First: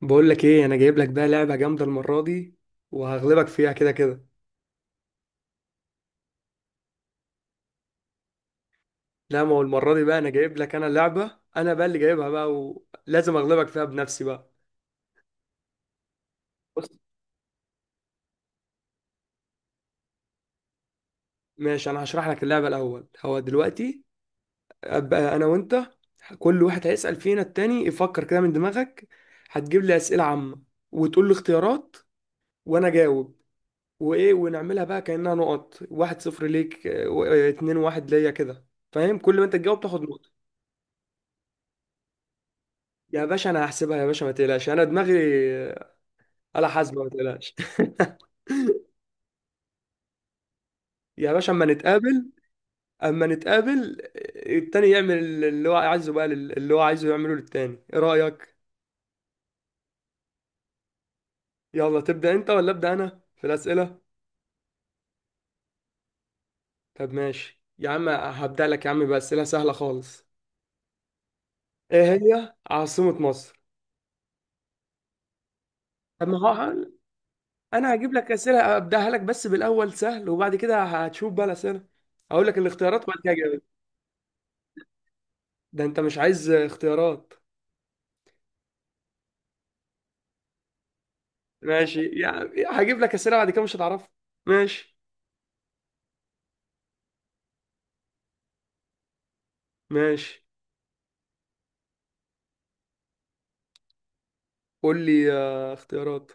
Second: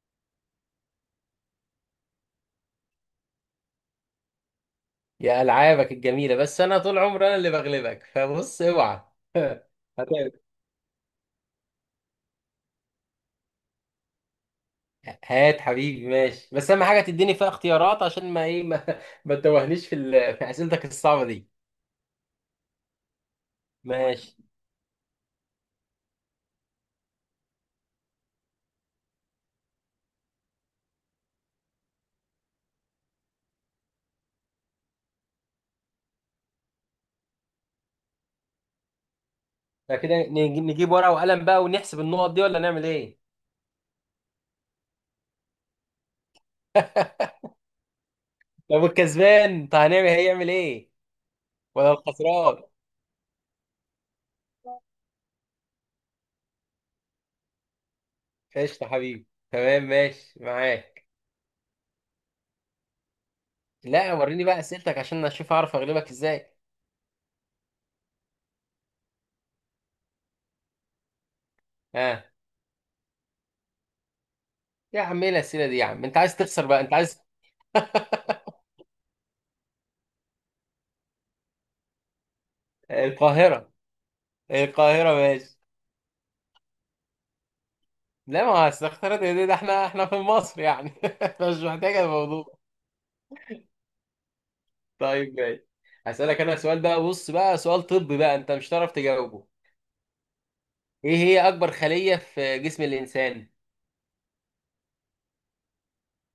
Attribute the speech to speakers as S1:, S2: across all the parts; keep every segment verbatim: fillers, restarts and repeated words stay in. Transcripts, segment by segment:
S1: بقول لك ايه؟ انا جايب لك بقى لعبه جامده المره دي، وهغلبك فيها كده كده.
S2: يا ألعابك الجميلة، بس أنا طول عمري أنا اللي بغلبك. فبص اوعى.
S1: لا، ما هو المره دي
S2: هات.
S1: بقى انا جايب لك، انا لعبه انا بقى اللي جايبها بقى، ولازم اغلبك فيها بنفسي بقى.
S2: هات حبيبي ماشي، بس أهم
S1: بص،
S2: حاجة تديني فيها اختيارات، عشان ما إيه ما, ما تتوهنيش في ال... في أسئلتك الصعبة دي.
S1: ماشي انا هشرح لك اللعبه الاول. هو دلوقتي
S2: ماشي.
S1: ابقى انا وانت كل واحد هيسال فينا التاني. يفكر كده من دماغك، هتجيب لي اسئله عامه، وتقول لي اختيارات، وانا اجاوب. وايه ونعملها بقى كانها نقط، واحد صفر ليك آه، و- آه، اتنين واحد ليا كده. فاهم؟ كل ما انت تجاوب تاخد
S2: فكده
S1: نقطه.
S2: نجي- نجيب ورقة وقلم بقى ونحسب النقط دي ولا نعمل إيه؟
S1: يا باشا انا هحسبها يا باشا، ما تقلقش، انا دماغي آلة حاسبة، ما تقلقش.
S2: طب الكسبان، طب هنعمل هيعمل إيه؟
S1: يا باشا، اما
S2: ولا
S1: نتقابل،
S2: الخسران؟
S1: اما نتقابل التاني يعمل اللي هو عايزه بقى لل- اللي هو عايزه يعمله للتاني، ايه رأيك؟
S2: قشطة حبيبي، تمام، ماشي معاك.
S1: يلا تبدأ انت ولا ابدأ انا في الأسئلة؟
S2: لا وريني بقى أسئلتك عشان أشوف أعرف أغلبك إزاي.
S1: طب ماشي يا عم، هبدأ لك يا عم بأسئلة سهلة خالص. ايه
S2: ها.
S1: هي عاصمة مصر؟
S2: يا عم إيه الأسئلة دي يا عم، أنت
S1: طب ما
S2: عايز تخسر
S1: هو
S2: بقى أنت عايز.
S1: انا هجيب لك أسئلة ابدأها لك بس بالأول سهل، وبعد كده هتشوف بقى الأسئلة. هقول لك الاختيارات وبعد كده أجاوب.
S2: القاهرة. القاهرة ماشي.
S1: ده انت مش عايز اختيارات؟
S2: لا ما هو أصل اختيارات دي، ده احنا احنا في مصر يعني. مش محتاجة
S1: ماشي،
S2: الموضوع.
S1: يعني هجيب لك اسئله بعد كده مش هتعرفها. ماشي،
S2: طيب ماشي. هسألك أنا سؤال بقى، بص بقى، سؤال طبي بقى أنت مش هتعرف تجاوبه.
S1: ماشي.
S2: إيه هي أكبر خلية في جسم الإنسان؟
S1: قول لي آه، اختيارات.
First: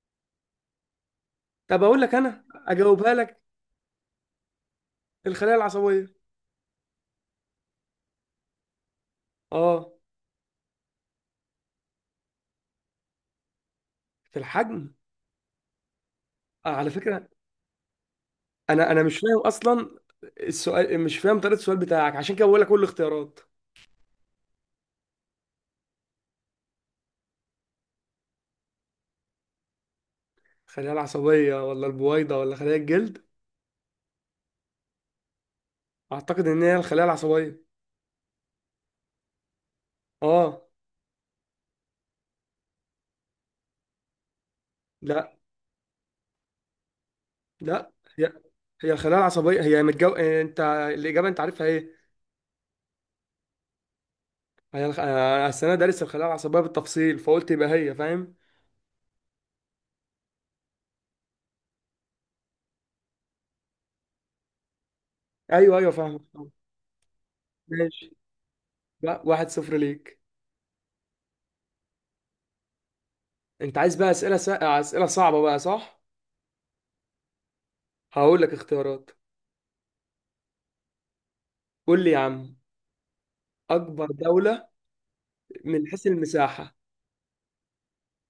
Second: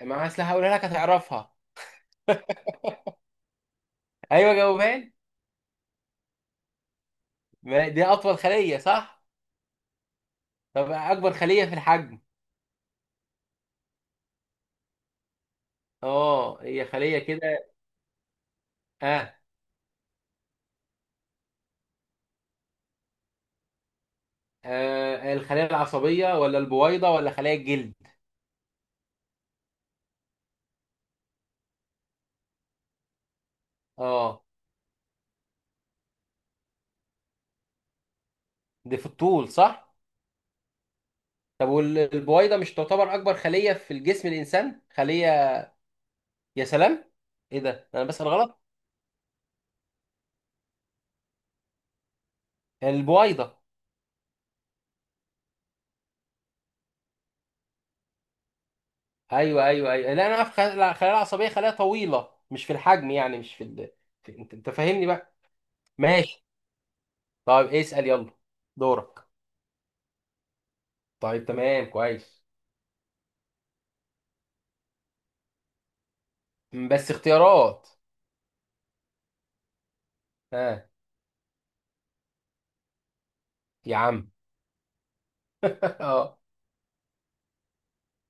S2: ما أصل هقولها لك هتعرفها.
S1: طب اقول لك انا اجاوبها لك.
S2: أيوه جاوبها لي.
S1: الخلايا العصبيه.
S2: ما دي أطول خلية صح؟
S1: اه.
S2: طب أكبر خلية في الحجم.
S1: في الحجم.
S2: أه
S1: آه
S2: هي
S1: على
S2: خلية
S1: فكره،
S2: كده.
S1: انا انا مش
S2: آه.
S1: فاهم اصلا السؤال، مش فاهم طريقه السؤال بتاعك، عشان كده بقول لك كل الاختيارات.
S2: آه، الخلية العصبية ولا البويضة ولا خلية الجلد؟
S1: الخلايا العصبيه ولا البويضه ولا خلايا الجلد؟
S2: أه.
S1: اعتقد ان هي الخلايا العصبيه.
S2: دي في الطول صح؟
S1: اه.
S2: طب والبويضه مش تعتبر اكبر خليه في الجسم الانسان
S1: لا.
S2: خليه. يا سلام. ايه ده
S1: لا،
S2: انا بسأل
S1: هي،
S2: غلط.
S1: هي الخلايا العصبيه، هي متجو... آه، انت الاجابه انت عارفها ايه؟
S2: البويضه.
S1: انا الخ- أنا السنه دارس الخلايا العصبيه بالتفصيل فقلت يبقى هي، فاهم.
S2: ايوه ايوه ايوه، لا انا اعرف خلايا خلايا العصبيه، خلايا طويله، مش في الحجم يعني، مش في, ال... في... انت انت فاهمني بقى.
S1: ايوه ايوه فاهم.
S2: ماشي. طيب اسأل
S1: ماشي.
S2: يلا.
S1: لا،
S2: دورك.
S1: واحد صفر ليك.
S2: طيب تمام كويس.
S1: انت عايز بقى اسئله س... اسئله صعبه بقى، صح؟
S2: م، بس اختيارات.
S1: هقول لك اختيارات.
S2: ها.
S1: قول لي يا عم.
S2: يا
S1: اكبر
S2: عم.
S1: دوله من حيث
S2: اه.
S1: المساحه.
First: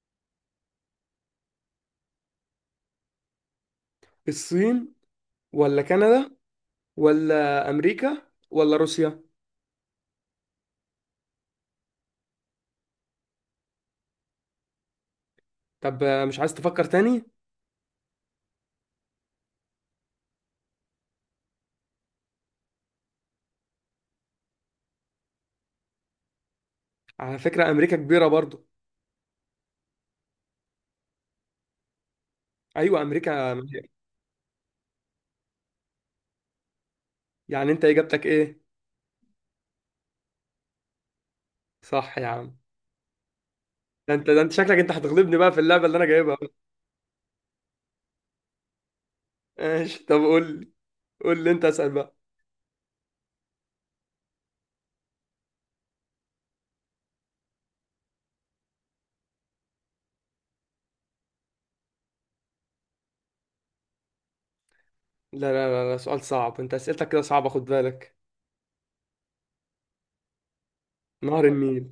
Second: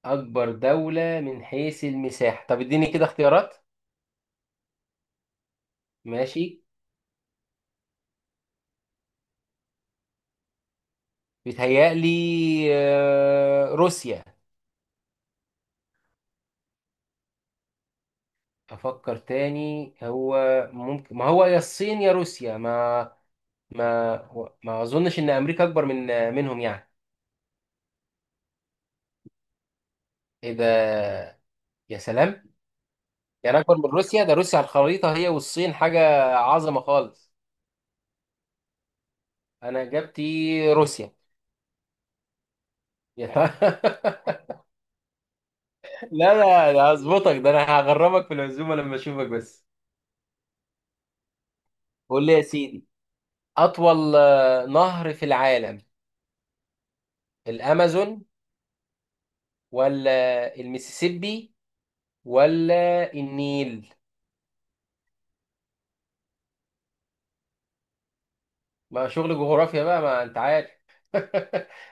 S2: اكبر دولة من حيث المساحة. طب اديني كده اختيارات.
S1: الصين، ولا كندا،
S2: ماشي.
S1: ولا امريكا، ولا روسيا.
S2: بيتهيألي. آه، روسيا.
S1: طب آه، مش عايز تفكر تاني؟
S2: افكر تاني هو. ممكن، ما هو يا الصين يا روسيا، ما ما ما اظنش ان امريكا اكبر من منهم يعني.
S1: على فكره امريكا كبيره برضو.
S2: ايه ده. يا سلام.
S1: ايوه امريكا.
S2: يعني اكبر من روسيا؟ ده روسيا على الخريطة هي والصين حاجة عظمة خالص.
S1: يعني انت اجابتك ايه؟
S2: انا اجابتي روسيا.
S1: صح يا عم.
S2: يا
S1: ده انت ده انت شكلك انت هتغلبني بقى في اللعبه
S2: ت-
S1: اللي انا
S2: لا
S1: جايبها.
S2: لا لا، هظبطك. ده انا هغرمك في العزومة لما اشوفك بس.
S1: ماشي، طب قول لي. قول لي انت، اسال بقى.
S2: قول لي يا سيدي. اطول آه، نهر في العالم. الامازون. ولا المسيسيبي. ولا النيل.
S1: لا لا لا, لا سؤال صعب. انت اسئلتك كده صعبه خد بالك.
S2: ما شغل جغرافيا بقى ما انت عارف.
S1: نهر النيل.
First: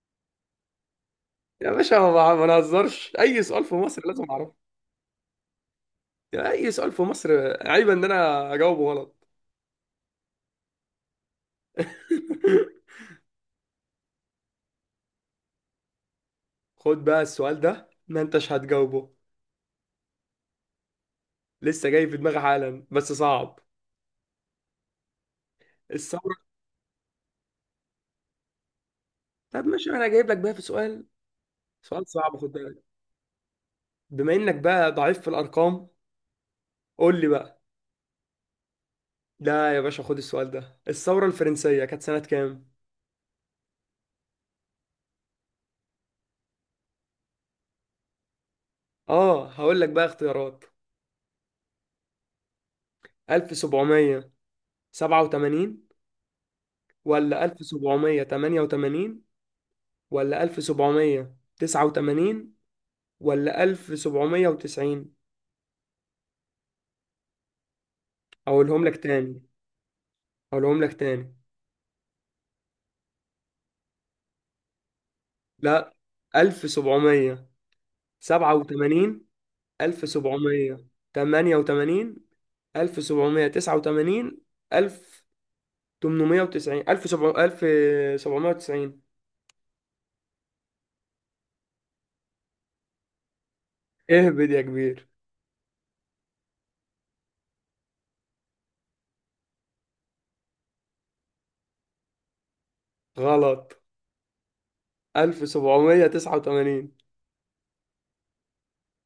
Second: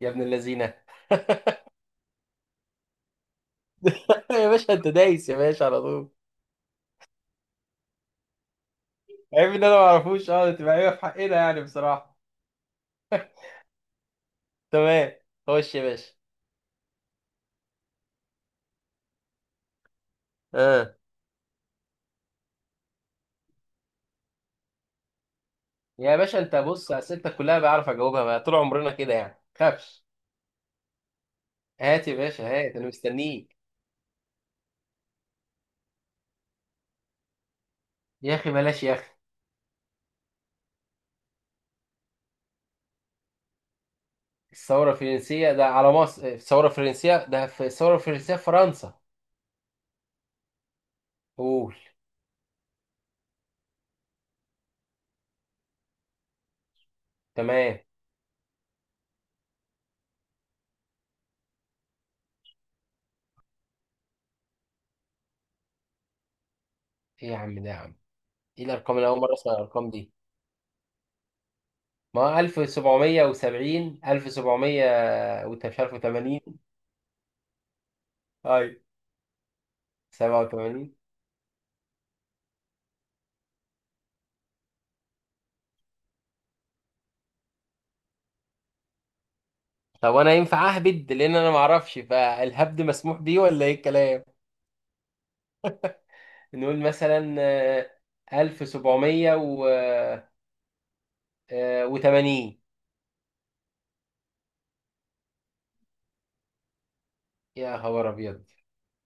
S2: يا ابن اللذينه.
S1: يا باشا ما بع- ما نهزرش، اي سؤال في مصر لازم
S2: يا
S1: اعرفه.
S2: باشا انت دايس يا باشا على طول.
S1: يعني اي سؤال في مصر عيب ان انا اجاوبه غلط.
S2: عيب ان انا ما اعرفوش. اه تبقى عيبه في حقنا يعني بصراحه. تمام. خش يا باشا.
S1: خد بقى السؤال ده ما انتش هتجاوبه.
S2: اه.
S1: لسه جاي في دماغي حالا بس صعب.
S2: يا
S1: الثوره.
S2: باشا انت بص اسئلتك كلها بعرف اجاوبها بقى. طول عمرنا كده يعني،
S1: طب ماشي،
S2: خافش.
S1: انا جايب لك بقى في سؤال. سؤال
S2: هات يا
S1: صعب
S2: باشا،
S1: خد
S2: هات
S1: بالك،
S2: انا مستنيك.
S1: بما انك بقى ضعيف في الارقام. قول لي بقى.
S2: يا اخي بلاش يا اخي.
S1: لا يا باشا خد السؤال ده. الثوره الفرنسيه كانت سنه كام؟
S2: الثوره الفرنسيه ده على مصر؟ الثوره الفرنسيه ده في الثوره الفرنسيه في فرنسا.
S1: اه، هقول لك بقى اختيارات.
S2: قول.
S1: ألف وسبعمية وسبعة وثمانين، ولا
S2: تمام.
S1: ألف وسبعمية وتمنية وثمانين، ولا ألف وسبعمية وتسعة وثمانين، ولا ألف وسبعمية وتسعين.
S2: ايه يا عم ده يا عم. ايه
S1: أقولهم لك
S2: الارقام اللي اول مره
S1: تاني.
S2: اسمع الارقام دي؟
S1: أقولهم لك تاني
S2: ما ألف وسبعمية وسبعين ألف وسبعمية وت- مش
S1: لا.
S2: عارف تمانين اي
S1: ألف وسبعمية وسبعة وثمانين،
S2: سبعة وتمانين.
S1: ألف وسبعمية وتمنية وثمانين، ألف وسبعمية وتسعة وثمانين، ألف وتمنمية وتسعين، ألف وسبعمية وتسعين.
S2: طب انا ينفع اهبد، لان انا ما اعرفش، فالهبد مسموح بيه ولا ايه الكلام؟
S1: اهبد يا كبير.
S2: نقول مثلا آه، ألف وسبعمية وتمانين.
S1: غلط. ألف وسبعمية وتسعة وثمانين.
S2: يا خبر ابيض.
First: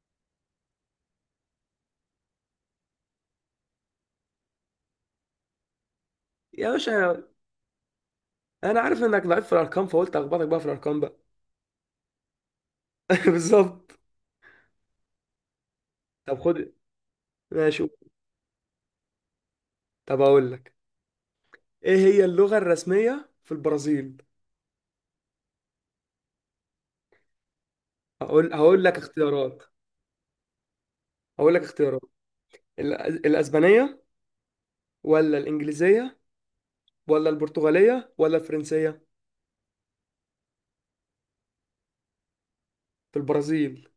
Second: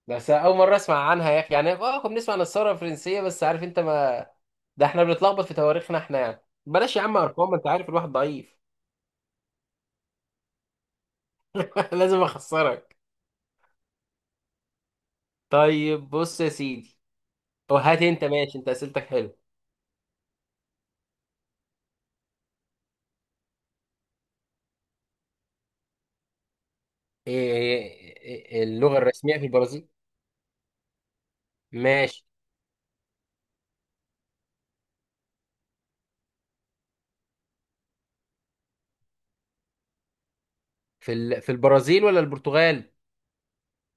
S2: بس اول مره اسمع عنها يا اخي يعني. اه كنا بنسمع عن الثوره الفرنسيه بس عارف انت ما. ده احنا بنتلخبط في تواريخنا احنا يعني.
S1: يا
S2: بلاش يا عم
S1: باشا
S2: ارقام، ما انت عارف الواحد ضعيف.
S1: انا عارف انك ضعيف في الارقام فقلت اخبطك بقى في الارقام بقى.
S2: لازم اخسرك.
S1: بالظبط.
S2: طيب
S1: طب
S2: بص يا
S1: خد.
S2: سيدي. أو
S1: ماشي.
S2: هات انت ماشي، انت اسئلتك حلو.
S1: طب اقول لك. ايه هي اللغة الرسمية في البرازيل؟
S2: إيه. إيه-
S1: هقول
S2: إيه،
S1: هقول لك
S2: اللغة الرسمية في
S1: اختيارات.
S2: البرازيل.
S1: هقول لك اختيارات.
S2: ماشي.
S1: ال- الاسبانية، ولا الانجليزية، ولا البرتغالية، ولا الفرنسية.
S2: في ال... في البرازيل ولا البرتغال؟
S1: في البرازيل.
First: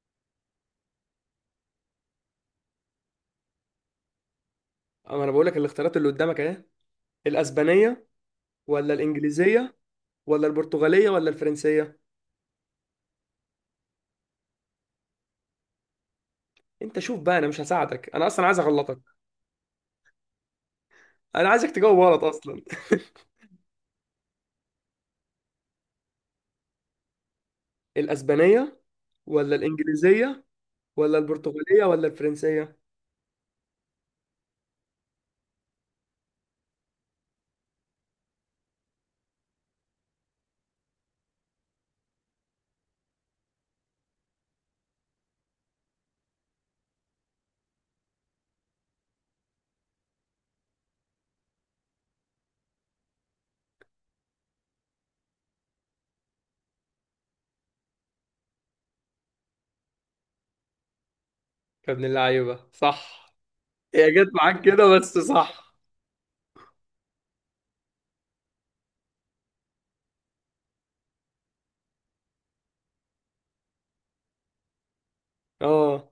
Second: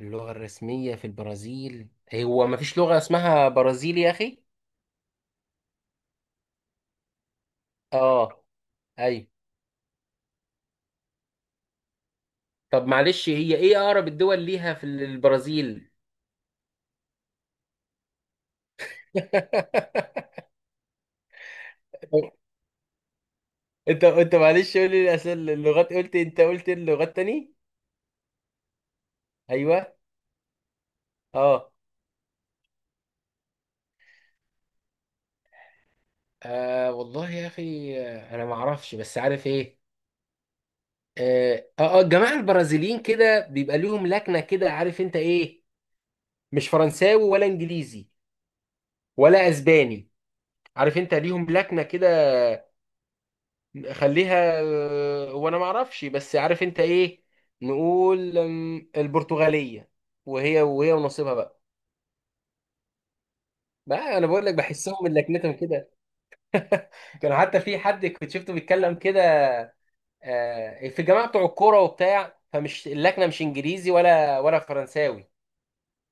S2: اللغة الرسمية في البرازيل. هو ما فيش لغة اسمها برازيلي يا اخي.
S1: أما انا بقول لك الاختيارات اللي قدامك اهي. الاسبانية،
S2: اه.
S1: ولا
S2: ايوه.
S1: الانجليزية، ولا البرتغالية، ولا الفرنسية.
S2: طب معلش، هي ايه اقرب الدول ليها في البرازيل؟
S1: انت شوف بقى، انا مش هساعدك، انا اصلا عايز اغلطك. انا عايزك تجاوب غلط اصلا.
S2: انت انت معلش قول لي الاسئله، اللغات، قلت انت قلت اللغات تاني.
S1: الاسبانية، ولا
S2: ايوه.
S1: الانجليزية، ولا
S2: اه.
S1: البرتغالية، ولا الفرنسية.
S2: آه والله يا اخي، آه، انا ما اعرفش بس عارف ايه. اه اه، الجماعه البرازيليين كده بيبقى ليهم لكنه كده عارف انت ايه. مش فرنساوي ولا انجليزي. ولا اسباني. عارف انت ليهم لكنه كده. خليها، اه وانا ما اعرفش بس عارف انت ايه. نقول ام، البرتغاليه. وهي وهي ونصيبها بقى.
S1: يا ابن اللعيبة، صح. هي
S2: بقى انا
S1: جت
S2: بقول لك
S1: معاك
S2: بحسهم
S1: كده
S2: من
S1: بس،
S2: لكنتهم
S1: صح.
S2: كده. كان حتى في حد كنت شفته بيتكلم كده. آه، في الجماعه بتوع الكوره وبتاع، فمش اللكنه مش انجليزي ولا ولا فرنساوي.
S1: اه،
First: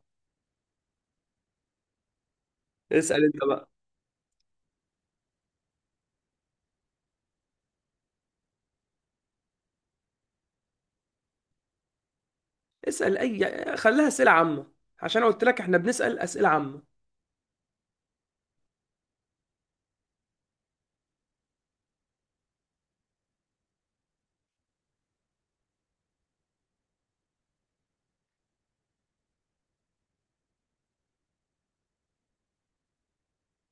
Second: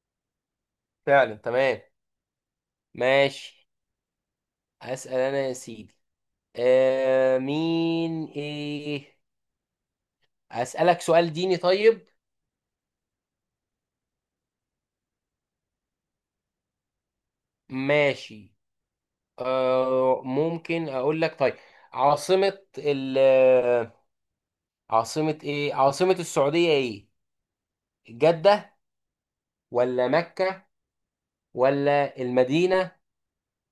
S2: فعلا تمام.
S1: اسأل انت بقى.
S2: ماشي. هسأل أنا يا سيدي. آه مين إيه. أسألك سؤال ديني طيب.
S1: اسأل اي، خليها اسئلة عامة، عشان قلت لك احنا بنسأل اسئلة عامة.
S2: ماشي. آه ممكن أقول لك طيب. عاصمة ال آه، عاصمة إيه عاصمة السعودية إيه؟ جدة. ولا مكة. ولا المدينة.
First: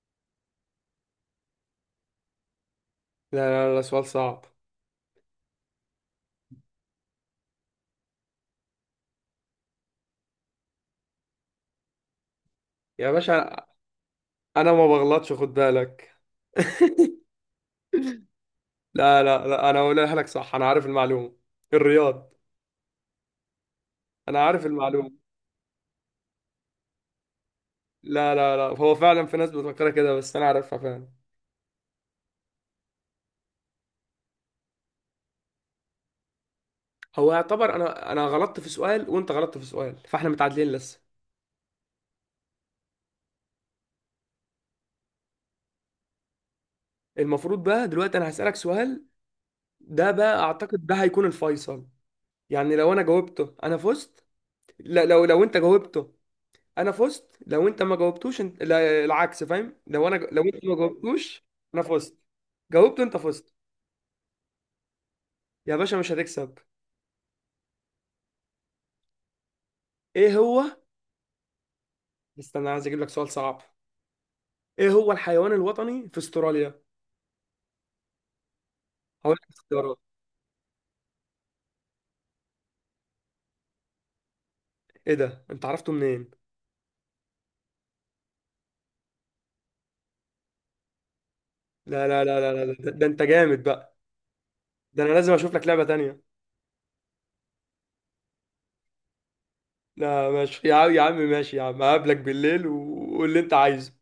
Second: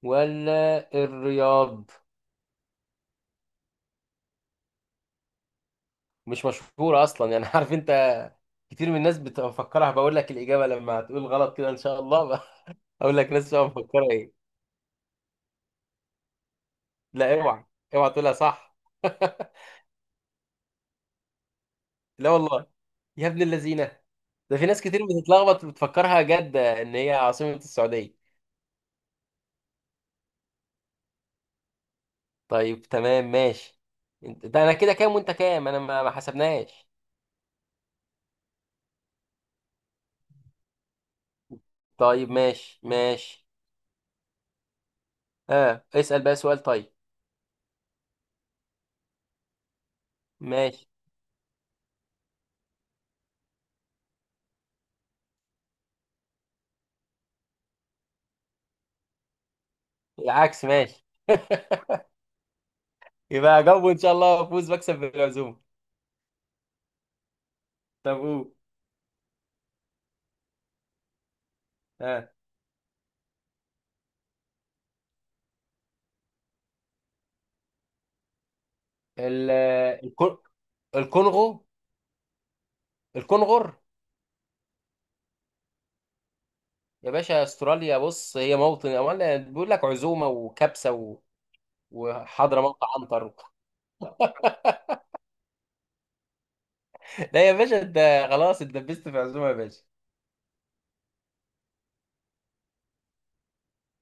S2: ولا الرياض.
S1: لا لا لا، سؤال صعب.
S2: مش مشهورة أصلا يعني عارف أنت. كتير من الناس بتفكرها، بقول لك الإجابة لما هتقول غلط كده إن شاء الله.
S1: يا
S2: أقول لك ناس بتبقى
S1: باشا
S2: مفكرة إيه.
S1: انا ما بغلطش خد بالك.
S2: لا اوعى. اوعى تقولها صح.
S1: لا لا لا، انا هقولها لك صح، انا عارف المعلومة.
S2: لا
S1: الرياض.
S2: والله. يا ابن اللذينه.
S1: انا
S2: ده
S1: عارف
S2: في ناس كتير
S1: المعلومة.
S2: بتتلخبط بتفكرها جدة ان هي عاصمة السعودية.
S1: لا لا لا، هو فعلا في ناس بتفكرها كده بس انا عارفها فعلا.
S2: طيب تمام ماشي. انت- ده انا كده كام وانت كام؟ انا ما ما حسبناش.
S1: هو يعتبر انا انا غلطت في سؤال وانت غلطت في سؤال، فاحنا متعادلين لسه.
S2: طيب ماشي ماشي. اه اسأل بقى سؤال طيب.
S1: المفروض بقى دلوقتي انا هسألك سؤال، ده بقى اعتقد
S2: ماشي.
S1: ده هيكون الفيصل. يعني لو انا جاوبته انا فزت. لا، لو لو انت جاوبته انا فزت. لو انت ما جاوبتوش انت، لا العكس. فاهم؟ لو انا، لو
S2: العكس
S1: انت ما
S2: ماشي.
S1: جاوبتوش انا فزت. جاوبته انت فزت.
S2: يبقى اجاوبه ان شاء الله وافوز بكسب بالعزومة.
S1: يا باشا مش هتكسب.
S2: طب قول.
S1: ايه هو.
S2: اه.
S1: استنى، عايز اجيب لك سؤال صعب. ايه هو الحيوان الوطني في استراليا؟ هقول لك
S2: ال
S1: اختيارات.
S2: الكون- الكونغو. الكونغر.
S1: ايه ده؟ انت عرفته منين؟
S2: يا باشا استراليا بص هي موطن، امال بيقول لك عزومه وكبسه و...
S1: لا لا لا لا لا،
S2: وحضرموت
S1: ده, ده انت
S2: عنتر.
S1: جامد بقى. ده انا لازم اشوف لك لعبة تانية.
S2: لا يا باشا انت خلاص اتدبست في عزومه يا باشا.
S1: لا ماشي يا عم، يا عم ماشي يا عم، هقابلك بالليل وقول اللي انت عايزه.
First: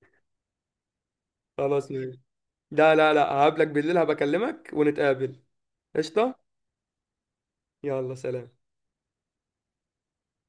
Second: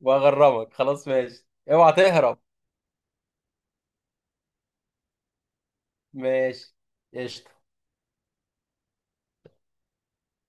S2: وهغرمك خلاص ماشي،
S1: خلاص
S2: اوعى
S1: ماشي.
S2: تهرب.
S1: لا لا لا، هقابلك بالليل، هبكلمك ونتقابل. قشطة.
S2: ماشي قشطة.
S1: يلا سلام.